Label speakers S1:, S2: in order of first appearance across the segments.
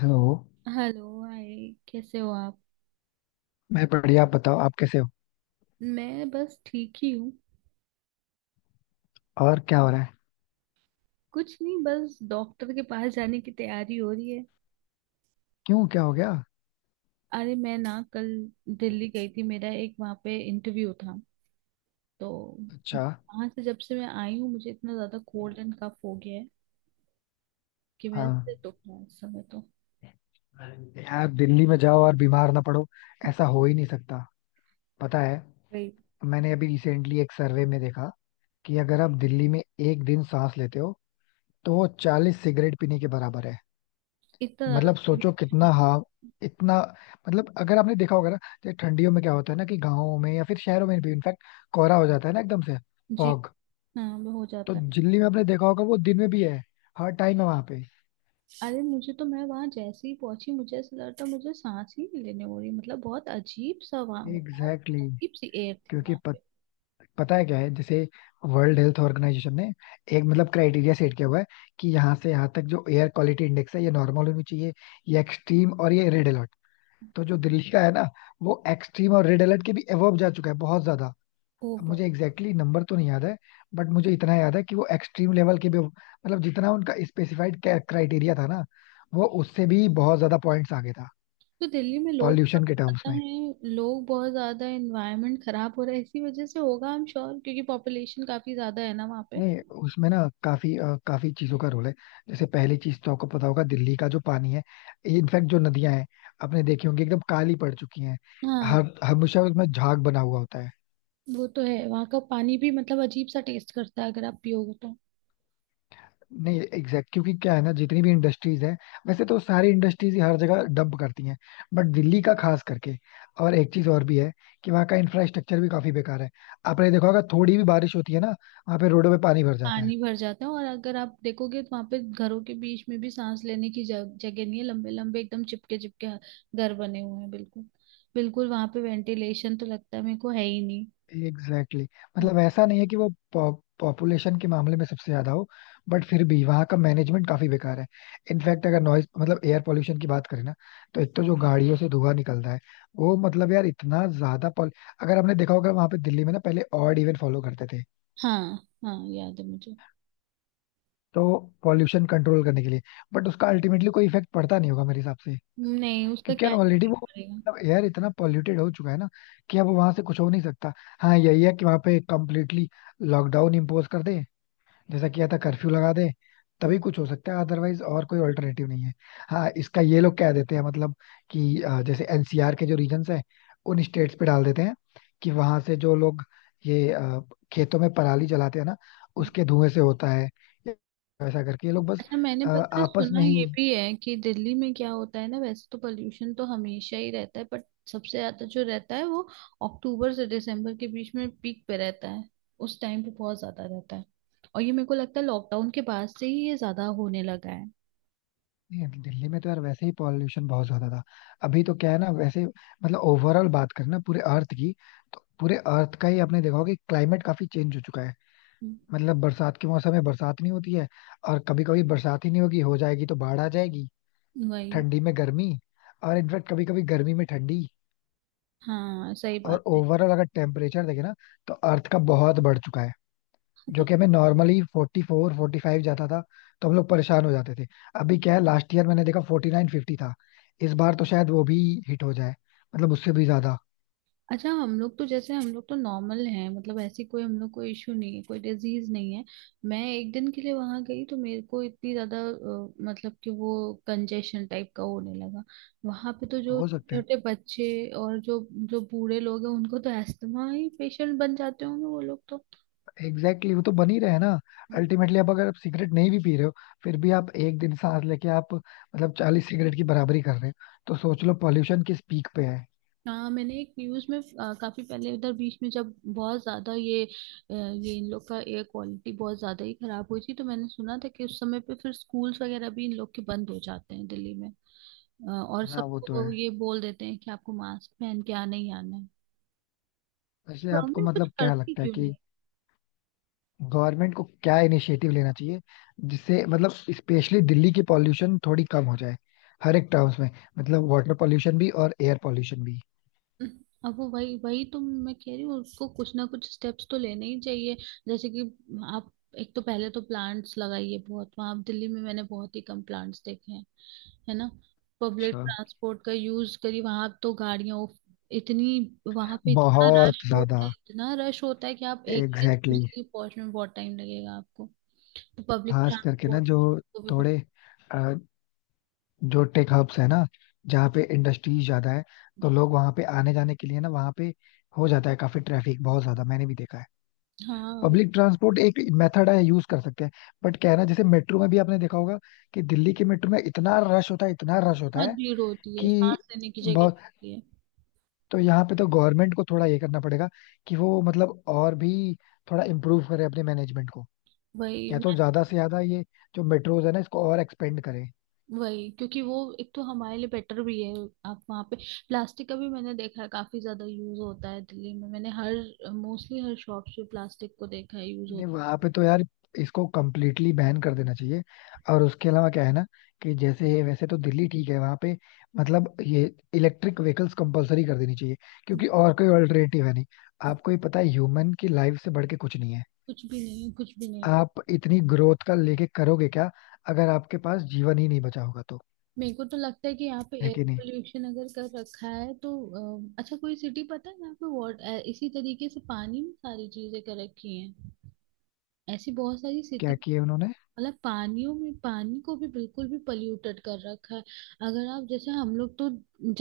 S1: Hello.
S2: Hello, hi. कैसे हो आप?
S1: मैं बढ़िया, आप बताओ, आप कैसे हो?
S2: मैं बस ठीक ही हूँ।
S1: और क्या हो रहा है?
S2: कुछ नहीं, बस डॉक्टर के पास जाने की तैयारी हो रही है।
S1: क्यों, क्या हो गया?
S2: अरे मैं ना कल दिल्ली गई थी, मेरा एक वहाँ पे इंटरव्यू था तो
S1: अच्छा।
S2: वहाँ से जब से मैं आई हूँ मुझे इतना ज्यादा कोल्ड एंड कफ हो गया है कि मेरा
S1: हाँ,
S2: सिर दुख रहा है इस समय तो।
S1: यार दिल्ली में जाओ और बीमार ना पड़ो, ऐसा हो ही नहीं सकता। पता है,
S2: वही,
S1: मैंने अभी रिसेंटली एक सर्वे में देखा कि अगर आप दिल्ली में एक दिन सांस लेते हो तो वो 40 सिगरेट पीने के बराबर है।
S2: इतना ज्यादा
S1: मतलब सोचो
S2: pollution
S1: कितना,
S2: है।
S1: हाँ, इतना। मतलब अगर आपने देखा होगा ना, जैसे ठंडियों में क्या होता है ना कि गाँवों में या फिर शहरों में भी इनफैक्ट कोहरा हो जाता है ना एकदम से,
S2: जी।
S1: फॉग।
S2: हाँ, वो हो
S1: तो
S2: जाता है।
S1: दिल्ली में आपने देखा होगा वो दिन में भी है, हर टाइम है वहां पे।
S2: अरे मुझे तो, मैं वहां जैसे ही पहुंची मुझे ऐसा लग रहा था मुझे सांस ही नहीं लेने हो रही, मतलब बहुत अजीब सा वहां, बहुत
S1: एग्जैक्टली exactly.
S2: अजीब सी एयर थी
S1: क्योंकि
S2: वहां पे।
S1: पता है क्या है, जैसे वर्ल्ड हेल्थ ऑर्गेनाइजेशन ने एक मतलब क्राइटेरिया सेट किया हुआ है कि यहाँ से यहाँ तक जो एयर क्वालिटी इंडेक्स है ये नॉर्मल होनी चाहिए, ये एक्सट्रीम और ये रेड अलर्ट। तो जो दिल्ली का है ना, वो एक्सट्रीम और रेड अलर्ट के भी अबव जा चुका है, बहुत ज्यादा। अब
S2: ओवर।
S1: मुझे एग्जैक्टली exactly नंबर तो नहीं याद है, बट मुझे इतना याद है कि वो एक्सट्रीम लेवल के भी, मतलब जितना उनका स्पेसिफाइड क्राइटेरिया था ना, वो उससे भी बहुत ज्यादा पॉइंट्स आगे था,
S2: तो दिल्ली में लोग बहुत
S1: पॉल्यूशन के टर्म्स
S2: ज्यादा
S1: में।
S2: हैं, लोग बहुत ज्यादा, एनवायरनमेंट खराब हो रहा है इसी वजह से होगा, आई एम श्योर, क्योंकि पॉपुलेशन काफी ज्यादा है ना वहाँ पे।
S1: नहीं, उसमें ना काफी चीजों का रोल है। जैसे पहली चीज तो आपको पता होगा दिल्ली का जो पानी है, इनफैक्ट जो नदियां हैं आपने देखी होंगी एकदम काली पड़ चुकी हैं,
S2: हाँ,
S1: हर हमेशा उसमें झाग बना हुआ होता है।
S2: वो तो है। वहाँ का पानी भी मतलब अजीब सा टेस्ट करता है अगर आप पियोगे तो।
S1: नहीं, एग्जैक्ट क्योंकि क्या है ना जितनी भी इंडस्ट्रीज हैं, वैसे तो सारी इंडस्ट्रीज ही हर जगह डंप करती हैं, बट दिल्ली का खास करके। और एक चीज और भी है कि वहाँ का इंफ्रास्ट्रक्चर भी काफी बेकार है, आपने देखा होगा थोड़ी भी बारिश होती है ना, वहाँ पे रोडों पे पानी भर जाता है।
S2: पानी भर जाता है, और अगर आप देखोगे तो वहां पे घरों के बीच में भी सांस लेने की जगह नहीं है। लंबे लंबे एकदम चिपके चिपके घर बने हुए हैं, बिल्कुल बिल्कुल वहां पे वेंटिलेशन तो लगता है मेरे को है ही नहीं।
S1: Exactly exactly.
S2: हाँ।
S1: मतलब ऐसा नहीं है कि वो पॉपुलेशन के मामले में सबसे ज्यादा हो, बट फिर भी वहाँ का मैनेजमेंट काफी बेकार है। इनफैक्ट अगर नॉइज मतलब एयर पोल्यूशन की बात करें ना, तो एक तो जो गाड़ियों से धुआं निकलता है वो मतलब यार इतना ज्यादा पॉल। अगर आपने देखा होगा वहाँ पे दिल्ली में ना पहले ऑड इवन फॉलो करते थे,
S2: हाँ। हाँ, याद है मुझे।
S1: तो पॉल्यूशन कंट्रोल करने के लिए, बट उसका अल्टीमेटली कोई इफेक्ट पड़ता नहीं होगा मेरे हिसाब से।
S2: नहीं, उसका
S1: क्योंकि यार
S2: क्या
S1: ऑलरेडी वो
S2: पड़ेगा।
S1: मतलब एयर इतना पॉल्यूटेड हो चुका है ना कि अब वहां से कुछ हो नहीं सकता। हाँ यही है कि वहां पे कम्प्लीटली लॉकडाउन इम्पोज कर दे, जैसा किया था, कर्फ्यू लगा दे,
S2: हम्म,
S1: तभी कुछ हो सकता है, अदरवाइज और कोई ऑल्टरनेटिव नहीं है। हाँ, इसका ये लोग कह देते हैं मतलब कि जैसे एनसीआर के जो रीजन्स हैं उन स्टेट्स पे डाल देते हैं कि वहां से जो लोग ये अ, खेतों में पराली जलाते हैं ना,
S2: हम्म।
S1: उसके धुएं से होता है। ऐसा करके ये लोग बस
S2: अच्छा, मैंने पता है,
S1: आपस
S2: सुना
S1: में ही।
S2: ये भी है कि दिल्ली में क्या होता है ना, वैसे तो पोल्यूशन तो हमेशा ही रहता है बट सबसे ज्यादा जो रहता है वो अक्टूबर से दिसंबर के बीच में पीक पे रहता है। उस टाइम पे बहुत ज्यादा रहता है, और ये मेरे को लगता है लॉकडाउन के बाद से ही ये ज्यादा होने लगा है।
S1: नहीं, दिल्ली में तो यार वैसे ही पॉल्यूशन बहुत ज्यादा था। अभी तो क्या है ना, वैसे मतलब ओवरऑल बात करें ना, पूरे अर्थ की, तो पूरे अर्थ का ही आपने देखा होगा कि क्लाइमेट काफी चेंज हो चुका है।
S2: हम्म,
S1: मतलब बरसात के मौसम में बरसात नहीं होती है, और कभी कभी बरसात ही नहीं होगी, हो जाएगी तो बाढ़ आ जाएगी।
S2: वही।
S1: ठंडी में गर्मी, और इनफैक्ट कभी कभी गर्मी में ठंडी।
S2: हाँ, सही बात
S1: और
S2: है।
S1: ओवरऑल अगर टेम्परेचर देखे ना, तो अर्थ का बहुत बढ़ चुका है,
S2: हाँ,
S1: जो
S2: तो
S1: कि हमें नॉर्मली 44-45 जाता था तो हम लोग परेशान हो जाते थे। अभी क्या है, लास्ट ईयर मैंने देखा 49-50 था, इस बार तो शायद वो भी हिट हो जाए, मतलब उससे भी ज्यादा।
S2: अच्छा, हम लोग तो, नॉर्मल हैं, मतलब ऐसी कोई हम लोग को इशू नहीं है, कोई डिजीज नहीं है। मैं एक दिन के लिए वहां गई तो मेरे को इतनी ज्यादा मतलब कि वो कंजेशन टाइप का होने लगा। वहां पे तो जो
S1: हो सकता है।
S2: छोटे बच्चे और जो जो बूढ़े लोग हैं उनको तो अस्थमा ही, पेशेंट बन जाते होंगे वो लोग तो।
S1: एग्जैक्टली exactly, वो तो बन ही रहे हैं ना। अल्टीमेटली अब अगर आप सिगरेट नहीं भी पी रहे हो, फिर भी आप एक दिन सांस लेके आप मतलब 40 सिगरेट की बराबरी कर रहे हो, तो सोच लो पॉल्यूशन किस पीक पे है।
S2: हाँ, मैंने एक न्यूज में काफी पहले, उधर बीच में जब बहुत ज्यादा ये ये इन लोग का एयर क्वालिटी बहुत ज्यादा ही खराब हुई थी, तो मैंने सुना था कि उस समय पे फिर स्कूल्स वगैरह भी इन लोग के बंद हो जाते हैं दिल्ली में। और
S1: हाँ, वो तो
S2: सबको
S1: है।
S2: वो ये बोल देते हैं कि आपको मास्क पहन के आना ही आना है।
S1: वैसे आपको
S2: गवर्नमेंट कुछ
S1: मतलब क्या
S2: करती
S1: लगता है
S2: क्यों नहीं?
S1: कि गवर्नमेंट को क्या इनिशिएटिव लेना चाहिए जिससे मतलब स्पेशली दिल्ली की पॉल्यूशन थोड़ी कम हो जाए, हर एक टर्म्स में। मतलब वाटर पॉल्यूशन भी और एयर पॉल्यूशन भी।
S2: अब वो वही वही तो मैं कह रही हूँ, उसको कुछ ना कुछ स्टेप्स तो लेने ही चाहिए। जैसे कि आप, एक तो पहले तो प्लांट्स लगाइए, बहुत वहां दिल्ली में मैंने बहुत ही कम प्लांट्स देखे हैं, है ना। पब्लिक
S1: अच्छा।
S2: ट्रांसपोर्ट का यूज करिए, वहां तो गाड़ियां इतनी, वहां पे इतना
S1: बहुत
S2: रश होता
S1: ज्यादा,
S2: है, इतना रश होता है कि आप एक जगह से
S1: एग्जैक्टली exactly.
S2: दूसरी जगह पहुंचने में बहुत टाइम लगेगा आपको। तो पब्लिक
S1: खास करके ना
S2: ट्रांसपोर्ट
S1: जो
S2: को भी
S1: थोड़े, जो टेक हब्स है ना जहाँ पे इंडस्ट्रीज ज्यादा है, तो लोग वहां पे आने जाने के लिए ना, वहां पे हो जाता है काफी ट्रैफिक, बहुत ज्यादा मैंने भी देखा है।
S2: हाँ,
S1: पब्लिक ट्रांसपोर्ट एक मेथड है, यूज कर सकते हैं, बट क्या है ना जैसे मेट्रो में भी आपने देखा होगा कि दिल्ली के मेट्रो में इतना रश होता है, इतना रश होता
S2: बहुत
S1: है
S2: भीड़ होती है,
S1: कि
S2: सांस लेने की जगह नहीं
S1: बहुत।
S2: होती है।
S1: तो यहाँ पे तो गवर्नमेंट को थोड़ा ये करना पड़ेगा कि वो मतलब और भी थोड़ा इम्प्रूव करे अपने मैनेजमेंट को,
S2: वही
S1: या तो
S2: मैं-
S1: ज्यादा से ज्यादा ये जो मेट्रोज है ना इसको और एक्सपेंड करे।
S2: वही, क्योंकि वो एक तो हमारे लिए बेटर भी है। आप वहाँ पे, प्लास्टिक का भी मैंने देखा है काफी ज्यादा यूज होता है दिल्ली में। मैंने हर मोस्टली हर शॉप पे प्लास्टिक को देखा है यूज
S1: नहीं,
S2: होता।
S1: वहां पे तो यार इसको कम्प्लीटली बैन कर देना चाहिए। और उसके अलावा क्या है ना कि जैसे वैसे तो दिल्ली ठीक है वहां पे, मतलब ये इलेक्ट्रिक व्हीकल्स कंपलसरी कर देनी चाहिए, क्योंकि और कोई अल्टरनेटिव है नहीं। आपको ही पता है, ह्यूमन की लाइफ से बढ़ के कुछ नहीं है।
S2: कुछ भी नहीं, कुछ भी नहीं।
S1: आप इतनी ग्रोथ का लेके करोगे क्या अगर आपके पास जीवन ही नहीं बचा होगा तो?
S2: मेरे को तो लगता है कि यहाँ पे
S1: है
S2: एयर
S1: कि नहीं?
S2: पोल्यूशन अगर कर रखा है तो, अच्छा कोई सिटी पता है यहाँ पे वाटर इसी तरीके से, पानी में सारी चीजें कर रखी हैं? ऐसी बहुत सारी सिटी,
S1: क्या किया उन्होंने?
S2: मतलब पानियों में, पानी को भी बिल्कुल भी पल्यूटेड कर रखा है। अगर आप, जैसे हम लोग तो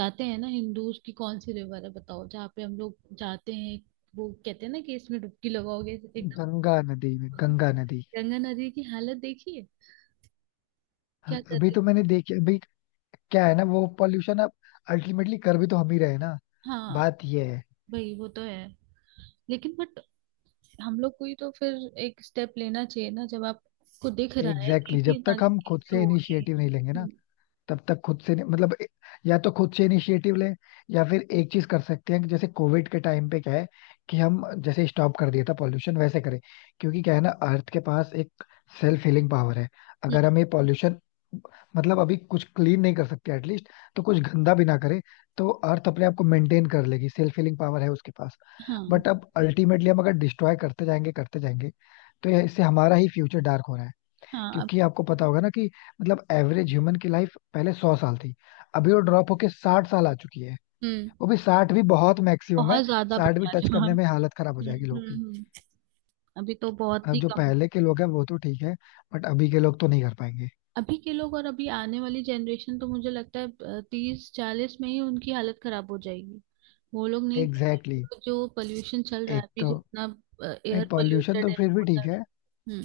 S2: जाते हैं ना, हिंदूज की कौन सी रिवर है बताओ जहाँ पे हम लोग जाते हैं? वो कहते हैं ना कि इसमें डुबकी लगाओगे एकदम।
S1: गंगा नदी में, गंगा नदी।
S2: गंगा नदी की हालत देखिए,
S1: हाँ,
S2: क्या कर
S1: अभी
S2: रही।
S1: तो मैंने देखी अभी। क्या है ना वो पॉल्यूशन अब अल्टीमेटली कर भी तो हम ही रहे हैं ना,
S2: हाँ
S1: बात ये है।
S2: भाई, वो तो है, लेकिन बट हम लोग को ही तो फिर एक स्टेप लेना चाहिए ना, जब आपको दिख रहा है कि
S1: एग्जैक्टली exactly. जब
S2: इतनी
S1: तक
S2: सारी
S1: हम खुद
S2: चीजें
S1: से
S2: हो रही हैं।
S1: इनिशिएटिव नहीं लेंगे ना,
S2: हम्म
S1: तब तक खुद से नहीं- मतलब या तो खुद से इनिशिएटिव लें, या फिर एक चीज कर सकते हैं कि जैसे कोविड के टाइम पे क्या है कि हम जैसे स्टॉप कर दिया था पॉल्यूशन, वैसे करें। क्योंकि क्या है ना, अर्थ के पास एक सेल्फ हीलिंग पावर है। अगर
S2: हम्म
S1: हम ये पॉल्यूशन मतलब अभी कुछ क्लीन नहीं कर सकते एटलीस्ट, तो कुछ गंदा भी ना करे, तो अर्थ अपने आप को मेंटेन कर लेगी, सेल्फ हीलिंग पावर है उसके पास।
S2: हाँ।
S1: बट अब अल्टीमेटली हम अगर डिस्ट्रॉय करते जाएंगे करते जाएंगे, तो इससे हमारा ही फ्यूचर डार्क हो रहा है।
S2: हाँ, अब।
S1: क्योंकि आपको पता होगा ना कि मतलब एवरेज ह्यूमन की लाइफ पहले 100 साल थी, अभी वो ड्रॉप होके 60 साल आ चुकी है।
S2: हम्म।
S1: वो भी 60 भी बहुत मैक्सिमम है,
S2: बहुत ज्यादा
S1: 60 भी
S2: बता रहे
S1: टच
S2: हो हम।
S1: करने में हालत खराब हो
S2: हम्म
S1: जाएगी लोग
S2: हम्म,
S1: की।
S2: हम्म। अभी तो बहुत
S1: अब
S2: ही
S1: जो
S2: कम है।
S1: पहले के लोग हैं वो तो ठीक है, बट अभी के लोग तो नहीं कर पाएंगे।
S2: अभी के लोग और अभी आने वाली जनरेशन तो मुझे लगता है 30 40 में ही उनकी हालत खराब हो जाएगी। वो लोग नहीं कर
S1: एग्जैक्टली
S2: पाएंगे,
S1: exactly.
S2: तो जो पोल्यूशन चल रहा है
S1: एक
S2: अभी
S1: तो
S2: जितना,
S1: नहीं,
S2: एयर
S1: पॉल्यूशन
S2: पोल्यूटेड
S1: तो
S2: है,
S1: फिर भी ठीक
S2: वाटर है।
S1: है,
S2: हम्म।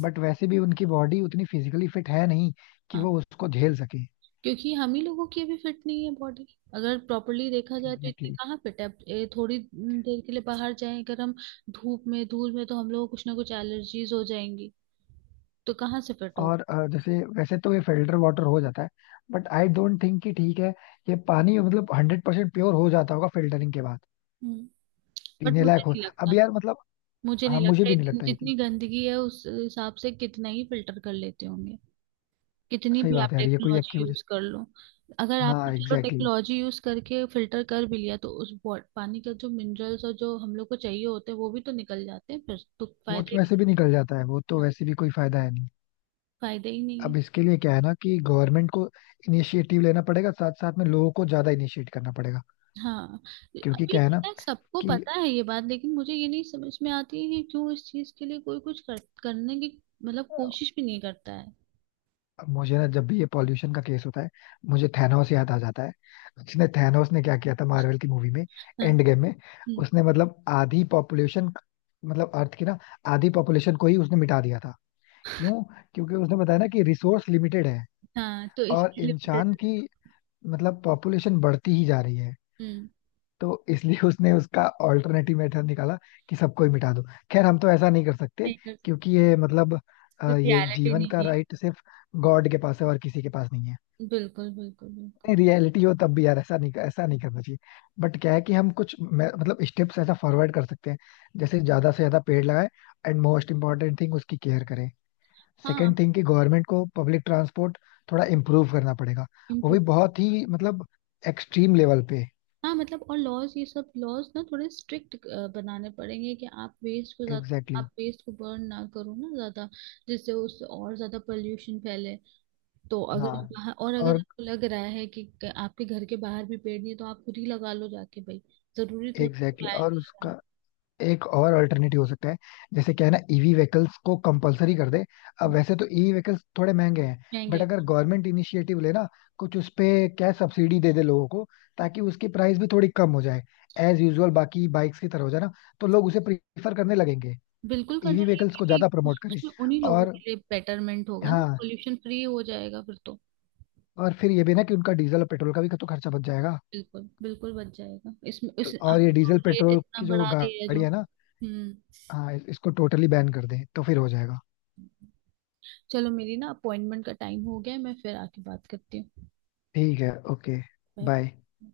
S1: बट वैसे भी उनकी बॉडी उतनी फिजिकली फिट है नहीं कि वो उसको झेल सके।
S2: क्योंकि हम ही लोगों की अभी फिट नहीं है बॉडी, अगर प्रॉपरली देखा जाए तो इतनी
S1: एग्जैक्टली।
S2: कहाँ फिट है अब। थोड़ी देर के लिए बाहर जाएं अगर हम, धूप में धूल में, तो हम लोग को कुछ ना कुछ एलर्जीज हो जाएंगी। तो कहाँ से फिट हो।
S1: और जैसे वैसे तो ये फिल्टर वाटर हो जाता है, बट आई डोंट थिंक कि ठीक है ये पानी, मतलब 100% प्योर हो जाता होगा फिल्टरिंग के बाद,
S2: हम्म बट
S1: पीने
S2: मुझे
S1: लायक हो।
S2: नहीं
S1: अब
S2: लगता,
S1: यार मतलब,
S2: मुझे नहीं
S1: हाँ मुझे
S2: लगता
S1: भी नहीं
S2: इतनी,
S1: लगता ये चीज।
S2: जितनी गंदगी है उस हिसाब से कितना ही फिल्टर कर लेते होंगे। कितनी
S1: सही
S2: भी
S1: बात
S2: आप
S1: है यार, ये कोई
S2: टेक्नोलॉजी यूज
S1: एक्यूरेसी।
S2: कर लो, अगर
S1: हाँ
S2: आपने, चलो,
S1: एग्जैक्टली exactly.
S2: टेक्नोलॉजी यूज करके फिल्टर कर भी लिया तो उस पानी का जो मिनरल्स और जो हम लोग को चाहिए होते हैं वो भी तो निकल जाते हैं, फिर तो
S1: वो तो वैसे भी निकल जाता है, वो तो वैसे भी कोई फायदा है नहीं।
S2: फायदा ही नहीं है।
S1: अब इसके लिए क्या है ना कि गवर्नमेंट को इनिशिएटिव लेना पड़ेगा, साथ साथ में लोगों को ज्यादा इनिशिएट करना पड़ेगा।
S2: हाँ।
S1: क्योंकि
S2: अभी
S1: क्या है ना
S2: पता है, सबको
S1: कि
S2: पता है ये बात, लेकिन मुझे ये नहीं समझ में आती है कि क्यों इस चीज के लिए कोई कुछ करने की मतलब कोशिश भी नहीं करता है।
S1: मुझे ना जब भी ये पॉल्यूशन का केस होता है, मुझे थैनोस याद आ जाता है। उसने थैनोस ने क्या किया था मार्वल की मूवी में,
S2: हाँ।
S1: एंड गेम में,
S2: हम्म।
S1: उसने मतलब आधी पॉपुलेशन, मतलब अर्थ की ना, आधी पॉपुलेशन को ही उसने मिटा दिया था। क्यों? क्योंकि उसने बताया ना कि रिसोर्स लिमिटेड है,
S2: हाँ, तो
S1: और
S2: इसके लिमिटेड।
S1: इंसान की मतलब पॉपुलेशन बढ़ती ही जा रही है।
S2: हम्म।
S1: तो इसलिए उसने उसका ऑल्टरनेटिव मेथड निकाला कि सबको ही मिटा दो। खैर हम तो ऐसा नहीं कर सकते,
S2: नहीं कर सकते।
S1: क्योंकि ये मतलब ये
S2: रियलिटी
S1: जीवन का
S2: नहीं
S1: राइट सिर्फ
S2: है।
S1: गॉड के पास है, और किसी के पास नहीं है।
S2: बिल्कुल बिल्कुल बिल्कुल।
S1: नहीं रियलिटी हो तब भी यार ऐसा नहीं, ऐसा नहीं करना चाहिए। बट क्या है कि हम कुछ मतलब स्टेप्स ऐसा फॉरवर्ड कर सकते हैं, जैसे ज्यादा से ज्यादा पेड़ लगाएं, एंड मोस्ट इम्पोर्टेंट थिंग उसकी केयर करें।
S2: हाँ,
S1: सेकंड थिंग कि गवर्नमेंट को पब्लिक ट्रांसपोर्ट थोड़ा इम्प्रूव करना पड़ेगा, वो
S2: इम्प्रूव।
S1: भी बहुत ही मतलब एक्सट्रीम लेवल पे।
S2: हाँ, मतलब और लॉज, ये सब लॉज ना थोड़े स्ट्रिक्ट बनाने पड़ेंगे, कि आप वेस्ट को
S1: एग्जैक्टली
S2: ज्यादा,
S1: exactly.
S2: आप वेस्ट को बर्न ना करो ना ज्यादा, जिससे उससे और ज्यादा पोल्यूशन फैले। तो अगर
S1: हाँ।
S2: आप बाहर, और अगर
S1: और
S2: आपको लग रहा है कि आपके घर के बाहर भी पेड़ नहीं है तो आप खुद ही लगा लो जाके भाई। जरूरी थोड़ी
S1: एग्जैक्टली exactly. और
S2: लगाना।
S1: उसका एक और अल्टरनेटिव हो सकता है, जैसे क्या है ना ईवी व्हीकल्स को कंपलसरी कर दे। अब
S2: हम्म,
S1: वैसे तो ईवी व्हीकल्स थोड़े महंगे हैं, बट
S2: जाएंगे।
S1: अगर गवर्नमेंट इनिशिएटिव ले ना, कुछ उस पे क्या सब्सिडी दे दे लोगों को, ताकि उसकी प्राइस भी थोड़ी कम हो जाए, एज यूजुअल बाकी बाइक्स की तरह हो जाए ना, तो लोग उसे प्रीफर करने लगेंगे।
S2: बिल्कुल करना
S1: ईवी
S2: चाहिए,
S1: व्हीकल्स को ज्यादा
S2: क्योंकि
S1: प्रमोट करें,
S2: उसमें उन्हीं लोगों
S1: और
S2: के लिए बेटरमेंट होगा ना,
S1: हाँ,
S2: पोल्यूशन फ्री हो जाएगा फिर तो।
S1: और फिर ये भी ना कि उनका डीजल और पेट्रोल का भी तो खर्चा बच जाएगा।
S2: बिल्कुल बिल्कुल बच जाएगा इसमें,
S1: तो
S2: इस अब
S1: और ये
S2: तो
S1: डीजल
S2: रेट
S1: पेट्रोल
S2: इतना
S1: की जो
S2: बढ़ा दिया है जो।
S1: गाड़ी है ना,
S2: हम्म।
S1: हाँ इसको टोटली बैन कर दें तो फिर हो जाएगा।
S2: चलो, मेरी ना अपॉइंटमेंट का टाइम हो गया है, मैं फिर आके बात करती हूँ।
S1: ठीक है, ओके, बाय।
S2: बाय।